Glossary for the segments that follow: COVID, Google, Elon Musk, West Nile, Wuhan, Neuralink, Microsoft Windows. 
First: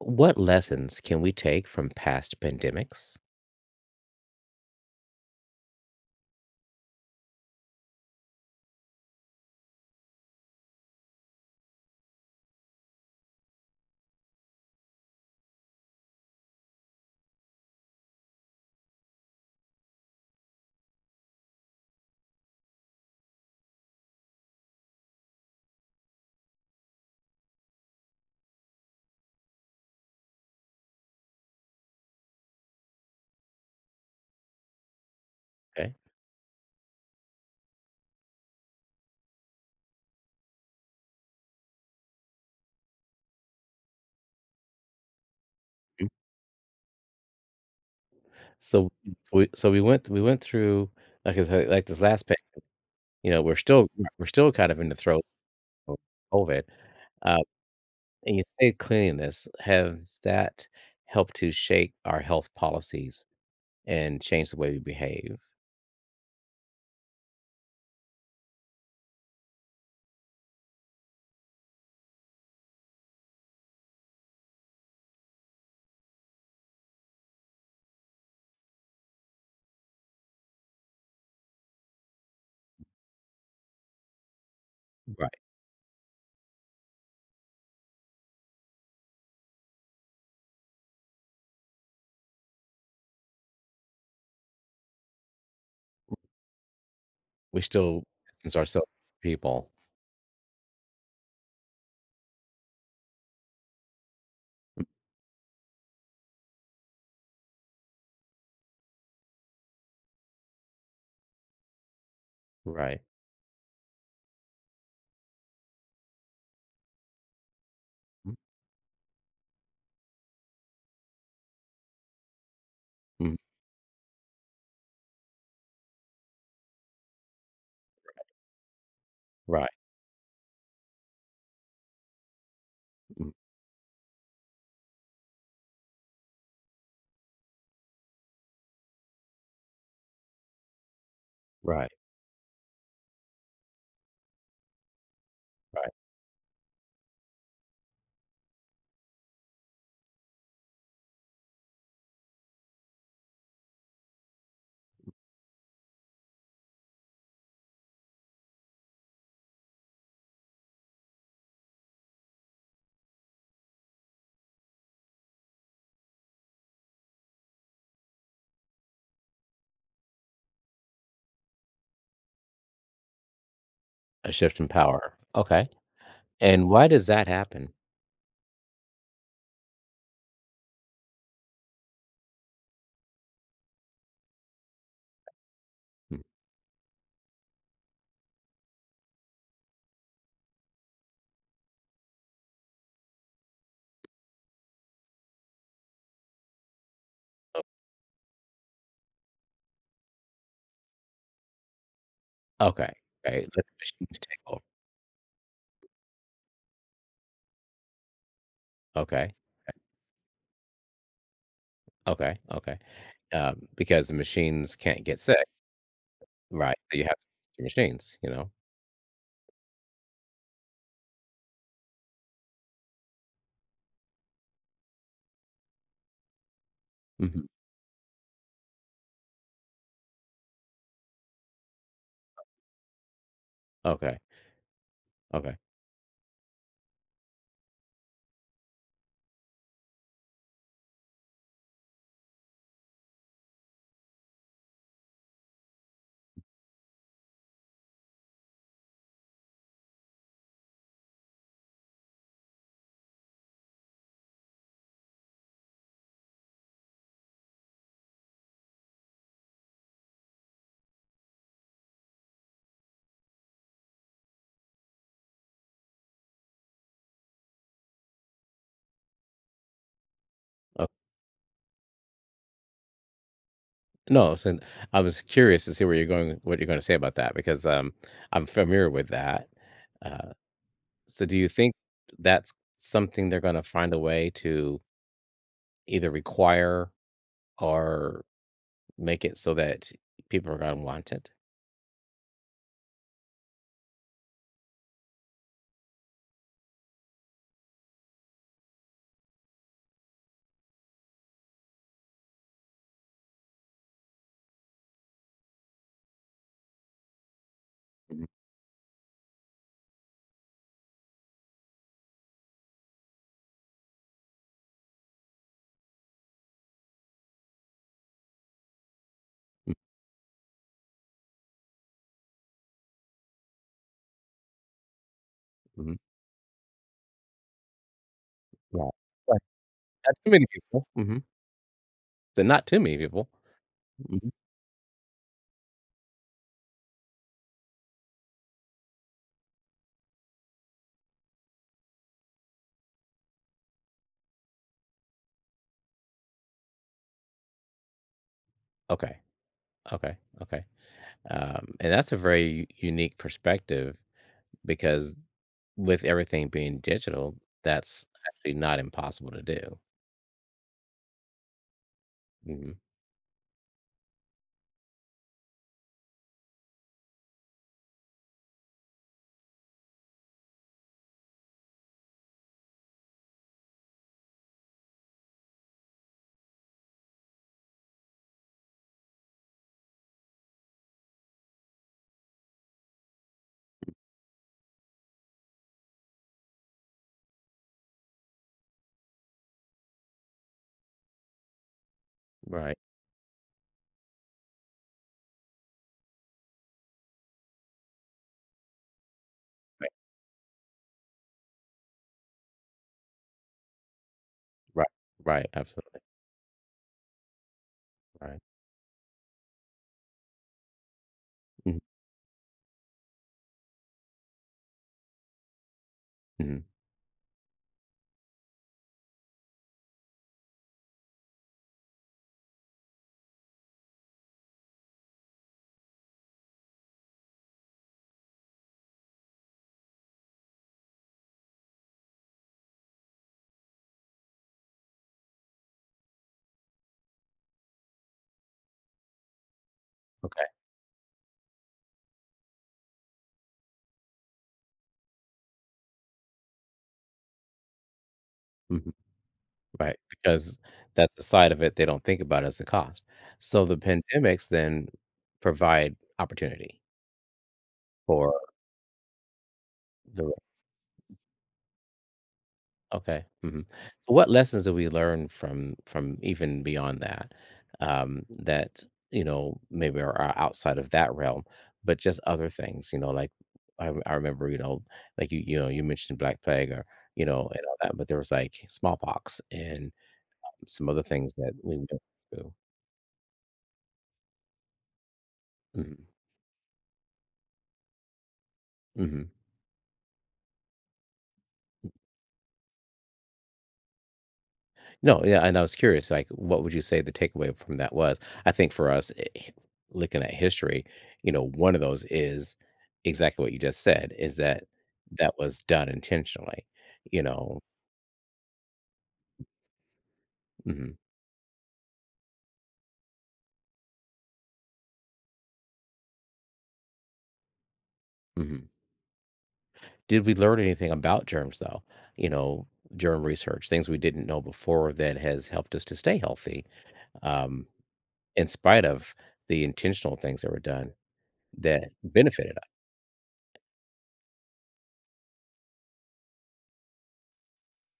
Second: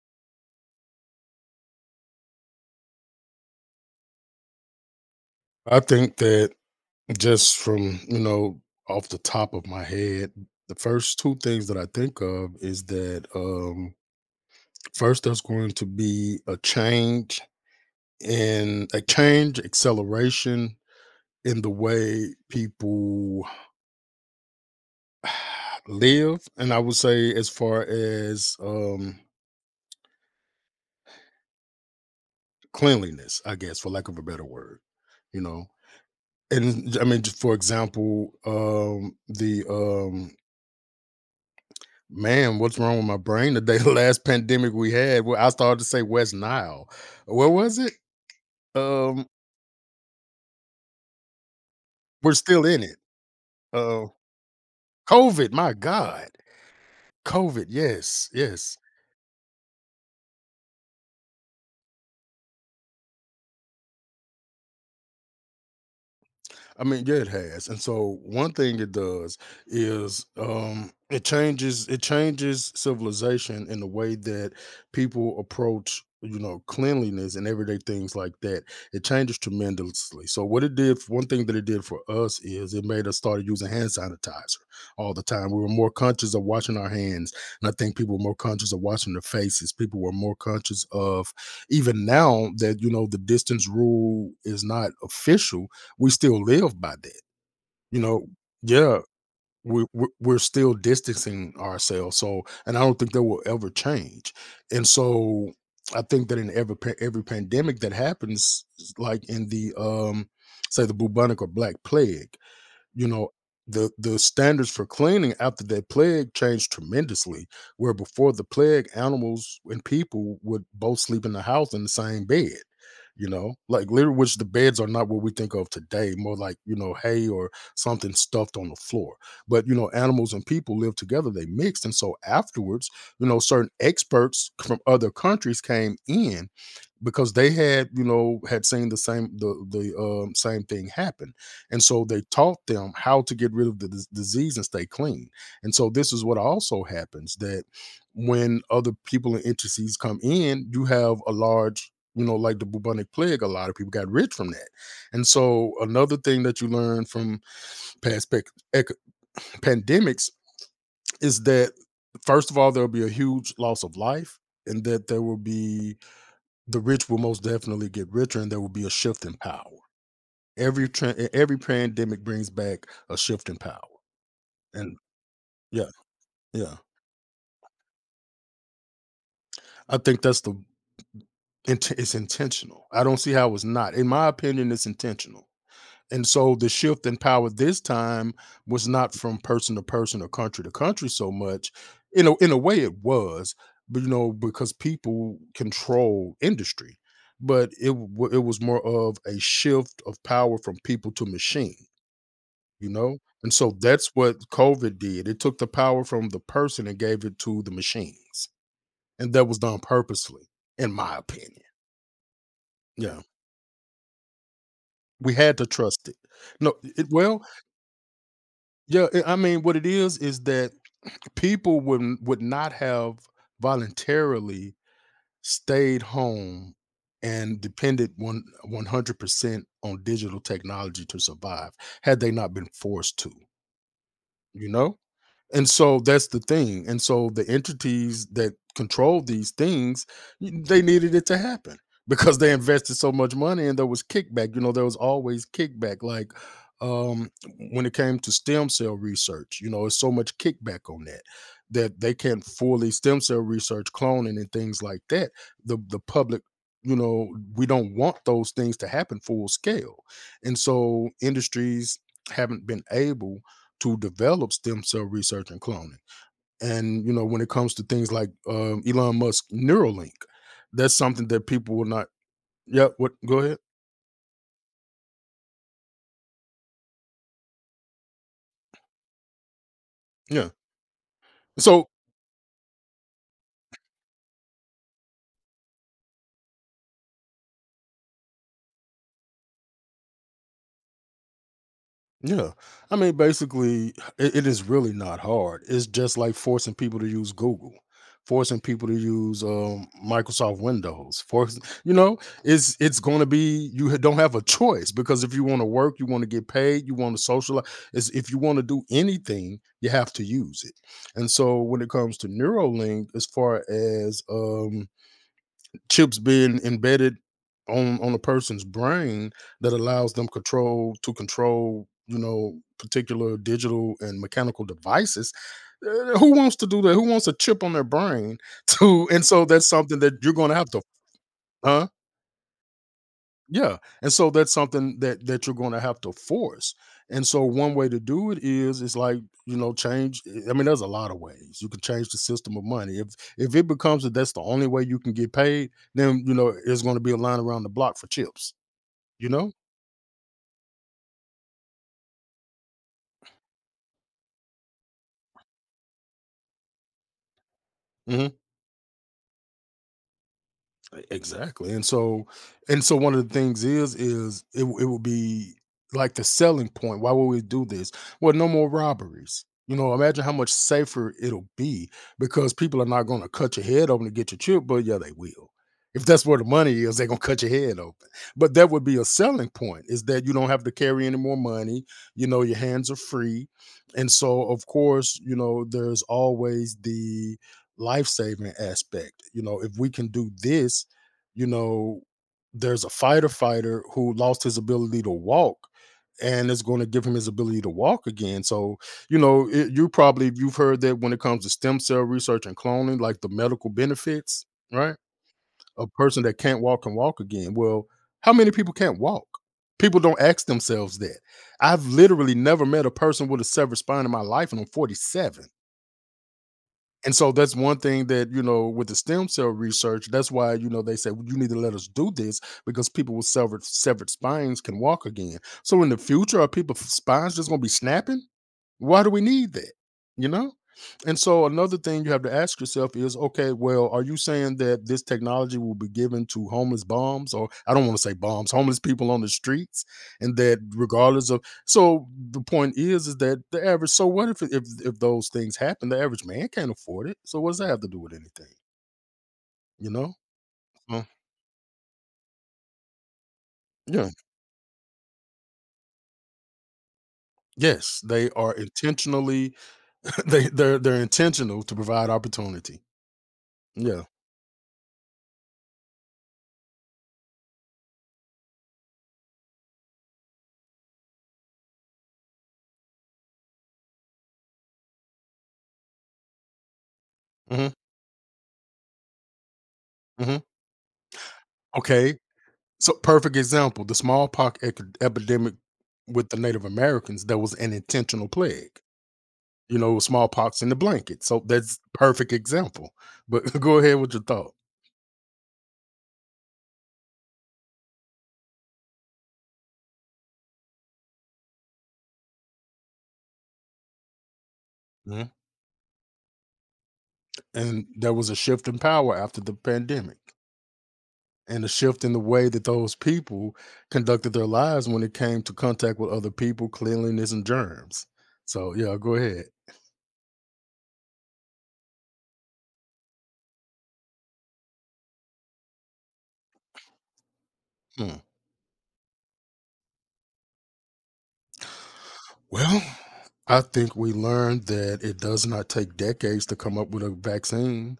What lessons can we take from past pandemics? I think that just from, off the top of my head, the first two things that I think of is that first there's going to be a change in a change acceleration in the way people live, and I would say as far as cleanliness, I guess for lack of a better word, you know. Okay. And I mean just for example, the man, what's wrong with my brain today? The last pandemic we had, well, I started to say Mm. West Nile. Where was it? So Um, so we went through like I said, like this last we're pan, still in it. you know, we're still, Uh, we're still kind of in the throes COVID, my of God. COVID. Uh, COVID, yes, and you say yes. cleanliness, has that helped to shape our health policies and change the way we behave? I mean, yeah, it has. And so one thing it does is it changes civilization in the way that people approach, cleanliness and everyday things like that. It changes tremendously. So what it did, one thing that it did for us is it made us started using hand sanitizer all the Right. time. We were more conscious of washing our hands, and I think people were more conscious of washing their faces. People were more conscious of, even now that the distance rule is not official, we still live by that. We You still know, distance ourselves yeah, from people. we're still distancing ourselves. So, and I don't think that will ever change. And so, I think that in every every pandemic that happens, like in the say the bubonic or black plague, Right. you know, the standards for cleaning after that plague changed tremendously. Where before Mm, the plague, animals and people would both sleep in the house in the same bed. You mm, know, like literally, which the beds are not what we think of today. More like, you know, hay or something stuffed on the floor. But right, you know, animals and people lived together. They mixed, and so afterwards, you mm, know, certain experts from other countries came in because they had, had seen the same thing happen, and right, so they taught them how to get rid of the disease and stay clean. And so right. this is what also happens, that when other people and entities come in, you have a large, you know, like the bubonic plague, a lot of people got rich from that. And so another thing that you learn from past ec- pandemics is that first of all there'll be a huge loss of life, and that there will be, the rich will most definitely get richer, and there will be a shift in power. Every pandemic brings back a shift in power, A shift in and power. Okay. yeah, And yeah. why does that happen? I think that's the int it's intentional. I don't see how it's not. In my opinion, it's intentional, Mm, and so the shift in power this time was not from person to person or country to country so much. In a way it was, but, you know, because people control industry, but it was more of a shift of power from people to machine. You okay, know? okay, And let the so machine that's take what over. COVID did. It took the power from the person and gave it to the machines. And Okay, that was done purposely, in my opinion. okay, okay. Yeah. Because the machines can't get We sick, had to trust it. No, right? So you it, have well, your machines. yeah, I mean, what it is that people would not have voluntarily stayed home Mhm. and depended one 100% on digital technology to survive had they not been forced to, Okay, you know? okay. And so that's the thing. And so the entities that control these things, they needed it to happen because they invested so much money, and there was kickback. You know, there was always kickback. Like um, when it came to stem cell research, you know, it's so much kickback on that, that they can't fully stem cell research cloning and things like that. The public, you know, we don't want those things to happen full scale, and so industries haven't been able to develop stem cell research and cloning. And you know, when it comes to things like Elon Musk Neuralink, Oh, that's something that people will not. Yeah, what? Go ahead. no, so I was curious to see where you're going, what you're gonna say about that because I'm familiar with that. Uh, Yeah. so do you think So that's something they're gonna find a way to either require or make it so that people are gonna want it? yeah. I mean, basically, it is really not hard. It's just like forcing people to use Google, forcing people to use Microsoft Windows. Forcing, you know, it's going to be, you don't have a choice, because if you want to work, you want to get paid, you want to socialize. It's, Mhm, if you want to do anything, you have to use it. And so, when it comes to Neuralink, as far as chips being embedded on a person's brain mm, that allows them control to control, you know, particular digital and mechanical devices. mhm, Who wants to do that? Who wants a chip on their brain right, to, and right, so that's something that not too you're many going to have to, people, mhm, huh, so not too many people, yeah. And mhm, so that's something that you're going to have to force. And so one way to do it is like, you know, change, I mean there's a lot of ways. You can change the system of money. If it becomes that that's the only way you can get paid, then you know, there's going to be a line around the block for chips, okay, you know? okay, okay, and that's a very unique perspective because with everything being digital, that's Mhm. actually not impossible to do, Exactly. And so, mhm, and so one of the things is it would be like the selling point. Why would we do this? Well, no more robberies. You know, imagine how much safer it'll be because people are not going to cut your head open to get your chip, but yeah, they will. If that's where the money is, they're gonna cut your head open. But that would be a selling point, is that you don't have to carry any more money, you know, your hands are free. And so, of course, you know, there's always the life-saving aspect. You know, if we can do this, you know, right, there's a fighter who lost his ability to walk, and it's going to give him his ability to walk again. So, you know, it, you right, probably, you've heard that when it comes to stem cell research and cloning, like the medical benefits, right, right? right, A absolutely, person that can't walk can walk again. Well, how right, many people can't walk? People don't ask themselves that. mhm, I've literally never met a person with a severed spine in my life, and I'm 47. mhm, And so that's one thing that, you know, with the stem cell research, that's why, you know, they say, well, you need to let us do this because people with severed spines can walk again. So in the future, are people's spines just gonna be snapping? Why do we need that? You know? And so another thing you have to ask yourself is okay, well, are you saying that this technology will be given to homeless bombs, or I don't want to say bombs, homeless people on the streets, and okay, that regardless of, so the point is that the average, so what, if those things happen, the average man can't afford it. So what does that have to do with anything? mhm. You Right, know? because So, that's the side of it they don't think about as a cost. So the yeah. pandemics then provide opportunity Yes, they for are intentionally the they're intentional to provide opportunity. okay, mhm. Yeah. So what lessons do we learn from even beyond that, that, you know, maybe are outside of that realm, but just other things, you know, like, I remember, you know, like, you know, you mentioned Black Plague or, you know, and Hmm. all that, but there was like smallpox and Hmm. some other things that we went Okay. through. So, perfect example, the smallpox epidemic Mhm, with the Native Americans, that was an intentional plague. mhm. You know, smallpox in the blanket. So that's perfect example. But go ahead with your thought. No, yeah, and I was curious, like, what would you say the takeaway from that was? I think for us, looking at history, you know, one of those is exactly what you just said, is that Mhm. that was done intentionally, you know. And there was a shift in power after the pandemic, Hmm. and a shift in the way that those people conducted their lives when it came to contact with other people, cleanliness, and germs. Hmm. So, yeah, go ahead. Did we learn anything about germs, though? You know, germ research, things we didn't know before that has helped us to stay healthy, um, Hmm. in spite of the intentional things that were done that benefited. Well, I think we learned that it does not take decades to come up with a vaccine.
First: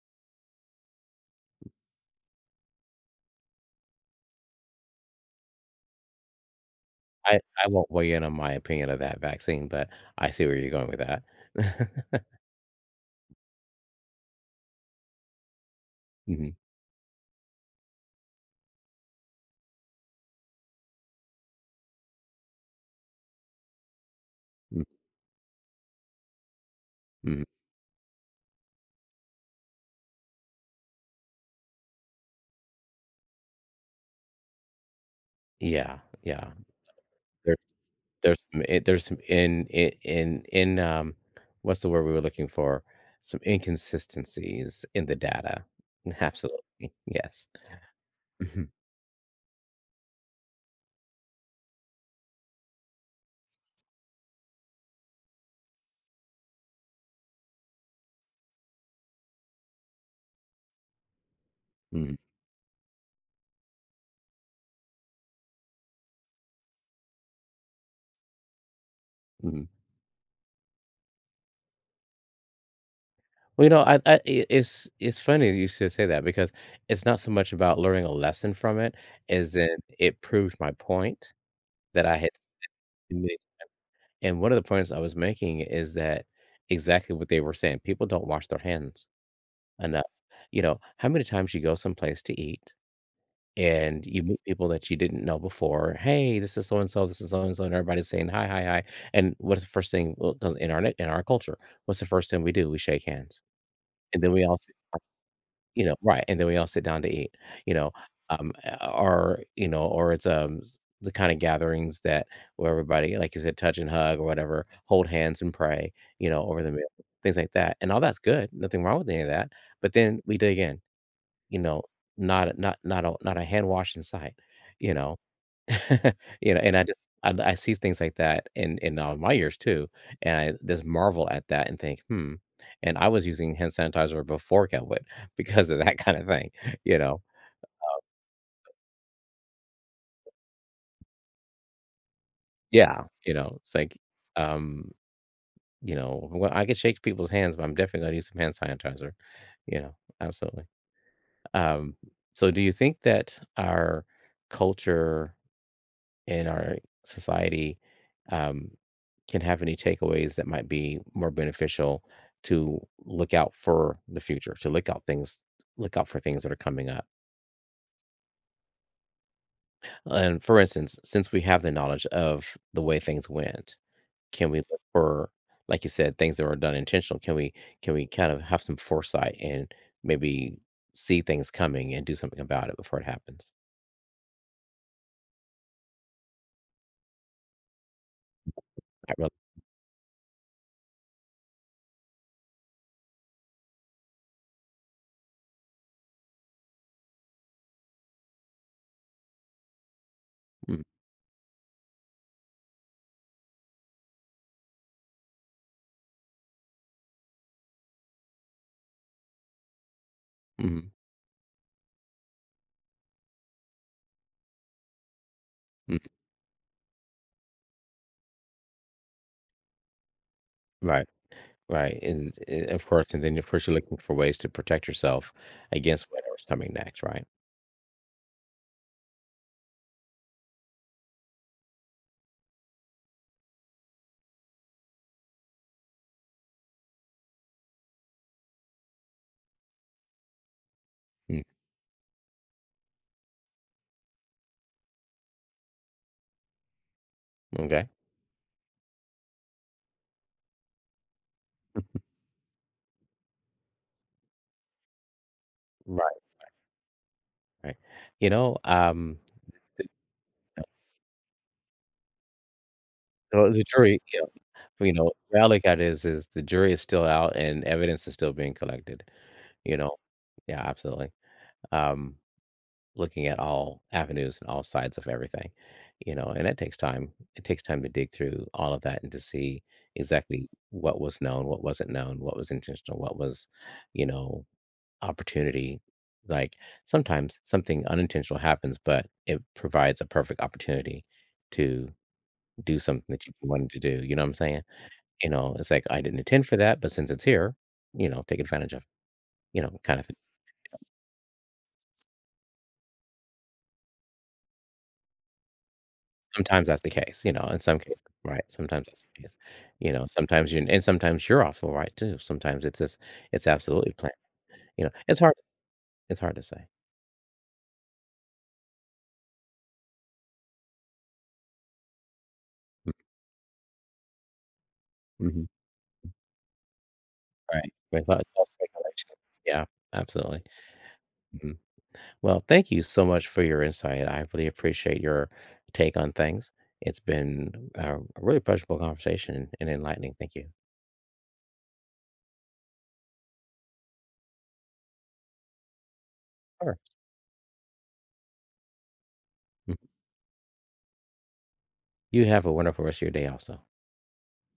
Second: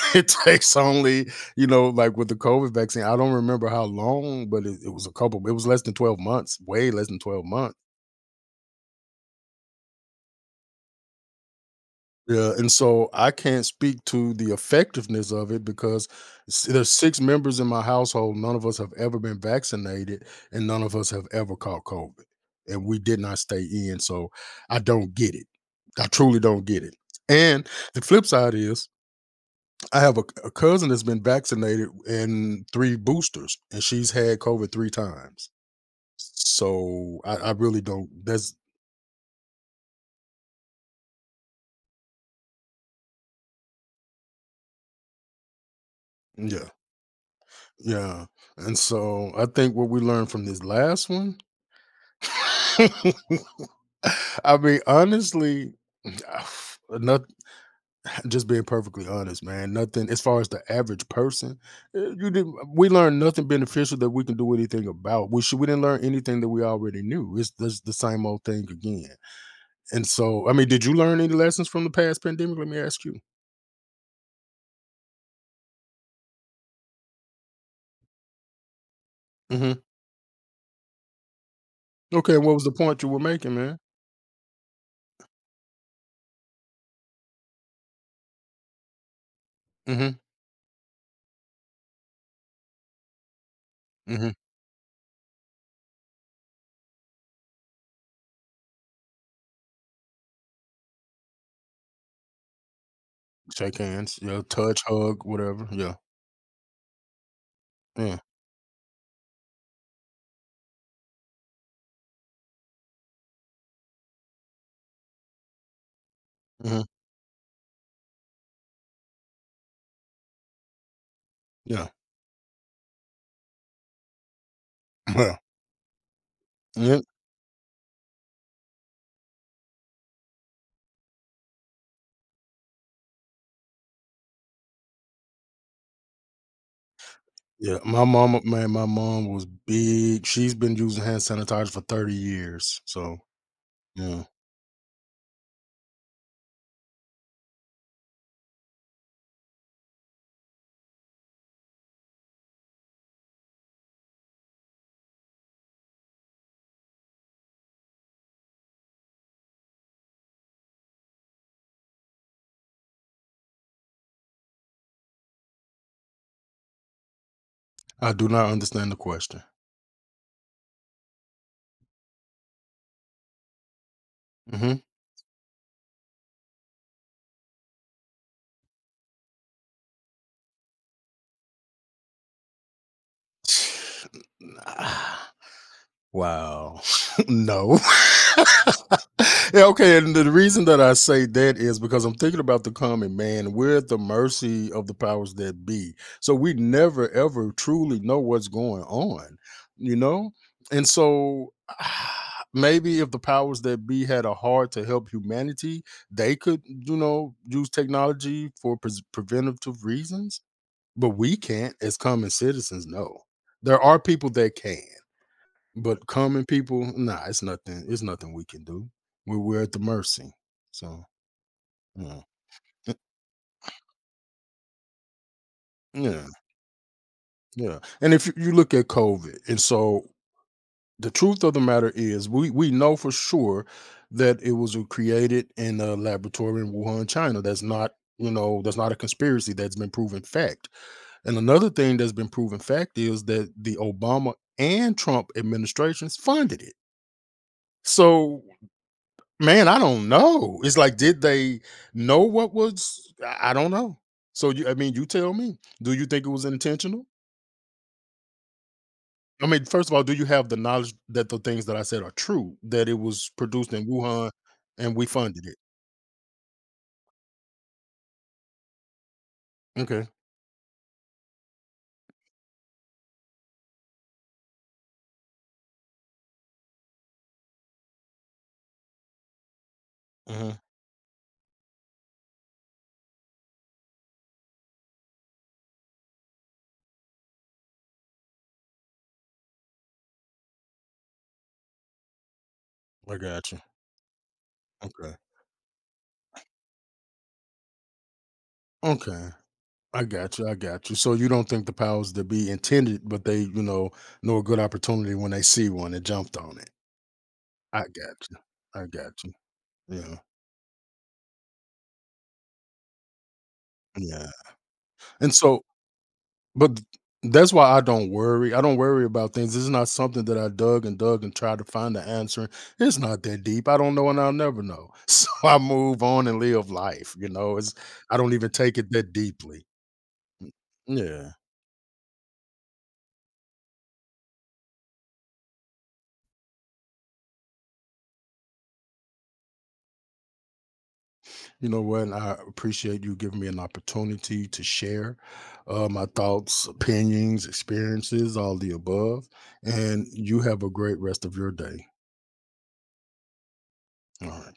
It takes only, you know, like with the COVID vaccine, I don't remember how long, but it was a couple, it was less than 12 months, way less than 12 I months. won't weigh in on my opinion of that vaccine, but I see where you're going with that. Yeah. And so I can't speak to the effectiveness of it because Mhm, there's 6 members in my household. None of us have ever been vaccinated, and none of us have ever caught COVID. And we did not stay in. So I mm, don't get it. I truly don't get it. mhm. And the flip side is I have a cousin that's been vaccinated in 3 boosters, and she's had COVID 3 times. Yeah, yeah. So I There's really don't. there's That's some I there's some in I in, what's the word we were looking for? Some inconsistencies in the data. yeah, Absolutely, yes. yeah. Mhm, And so I think what we learned from this last one. I mean, honestly, not, just being perfectly honest, man. Nothing as far as the average person, eh, mhm, you didn't. We learned nothing beneficial that we can do anything about. We should. We didn't learn anything that we already knew. It's just the same old thing again. mhm. And so, I mean, did you learn any lessons from the past pandemic? Let me ask you. Well, you know, I it's funny you should say that because it's not so much about learning a lesson from it as in Mhm. it proved my point that I had. Okay, what was the point you were making, man? And one of the points I was making is that exactly what they were saying, people don't wash their hands enough. Mhm, You know, how many times you go someplace to eat and you mhm. meet people that you didn't know before. Hey, this is so and so. This is so and so, and everybody's saying hi, hi, hi. And what's the first thing? Well, 'cause in our culture, what's the first thing we do? We shake hands, Shake hands, and then yeah, we all, touch, hug, whatever, you know, yeah, right, and then we all sit down to eat, you know, yeah, um, or, you know, or it's, s the kinda gatherings that where everybody, like you said, touch and hug or whatever, hold hands and pray, you know, over the mhm, meal, things like that, and all that's good, nothing wrong with any of that, but then we dig in, you know, yeah, not a hand wash in sight, you know? yeah, You know, and I just, yeah, I see things like that in, my years too, and I just marvel at that and think, "Hmm," and I was using hand sanitizer before COVID because of that kinda thing, you know? yeah. My mama, man, my mom was big. She's been using hand sanitizer for 30 years. Yeah, So, you know, it's like, yeah, um, you know, well, I could shake people's hands, but I'm definitely gonna use some hand sanitizer, you know? Absolutely. Um, so do you think that our culture in our society, um, can have any takeaways that might be more beneficial to look out for the future, to look out things, look out for things that are coming up. I do not understand the question. And for instance, since we have the knowledge of the way things went, can we Mhm. look for, like you said, things that were done intentional? Can we, can we kind of have some foresight and maybe see things coming and do something about it before it happens? Wow. No. Can't really. Yeah, okay, and the reason that I say that is because I'm thinking about the common man. We're at the mercy of the powers that be. So we never ever truly know what's going on, you know? Mm, And so maybe if the powers that be had a heart to help humanity, they could, you know, use technology for pres preventative reasons, mhm, but we can't as common citizens, no. There are people that can. mm, But common people, nah, it's nothing. It's nothing we can do. We're at the mercy. So right, right, yeah, and of eh, course, and then of course you're looking for ways to protect yourself against yeah, whatever's coming next, right? yeah. And if you look at COVID, and so the truth of the matter is, we know for sure that it was created in a laboratory in Wuhan, China. That's not, you know, that's not a conspiracy. That's been proven fact. And Mm, another thing that's been proven fact is that the Obama and Trump administrations funded it. okay. So, man, I don't know. It's like, did they know what was, I don't know. So you, I mean, you tell me. Do you Right, think it was intentional? right. You know, I mean, first of all, do you have the knowledge that the things that I said are true, that it was so the produced in jury, you know, Wuhan well, you and we know, funded it? reality got is the jury is still out and evidence is still being collected, you know? Okay. Yeah, absolutely. Um, looking at all avenues and all sides of everything, you know, and that takes time. It takes time to dig through all of that and to see exactly Mhm. what was known, what wasn't known, what was intentional, what was, you know, opportunity. Like sometimes something unintentional happens, but it provides a perfect opportunity to do something I that you got you. wanted to do. You know what I'm saying? Okay. You know, it's like I didn't intend for that, but since it's here, you know, take advantage of, Okay. you know, kind I of thing. got you. I got you. So you don't think the powers that be intended, but they, you know a good opportunity when they see one and jumped on Sometimes it. that's the case, you know, in some I cases, got you. right, sometimes I that's the got you. case, you know, Yeah. sometimes you, and sometimes you're awful right too, sometimes it's just it's absolutely planned, Yeah. you know, it's And hard so, it's hard to say. But th that's why I don't worry. I don't worry about things. It's not something that I dug and dug and tried to find the answer. It's not that deep. I don't know and I'll never know. So Mhm, I move on and live life, you know. right, It's, right, I but it's don't all even take it speculation. that Yeah, deeply. absolutely, Mm. Yeah. mhm. Well, thank you so much for your insight, I really appreciate your take on things. It's been a really pleasurable conversation and enlightening, thank you. You know what? I appreciate you giving me an opportunity to share my thoughts, Sure, opinions, experiences, all the above. mhm. And you have a great rest of your day. You have a wonderful rest of your day also. All right.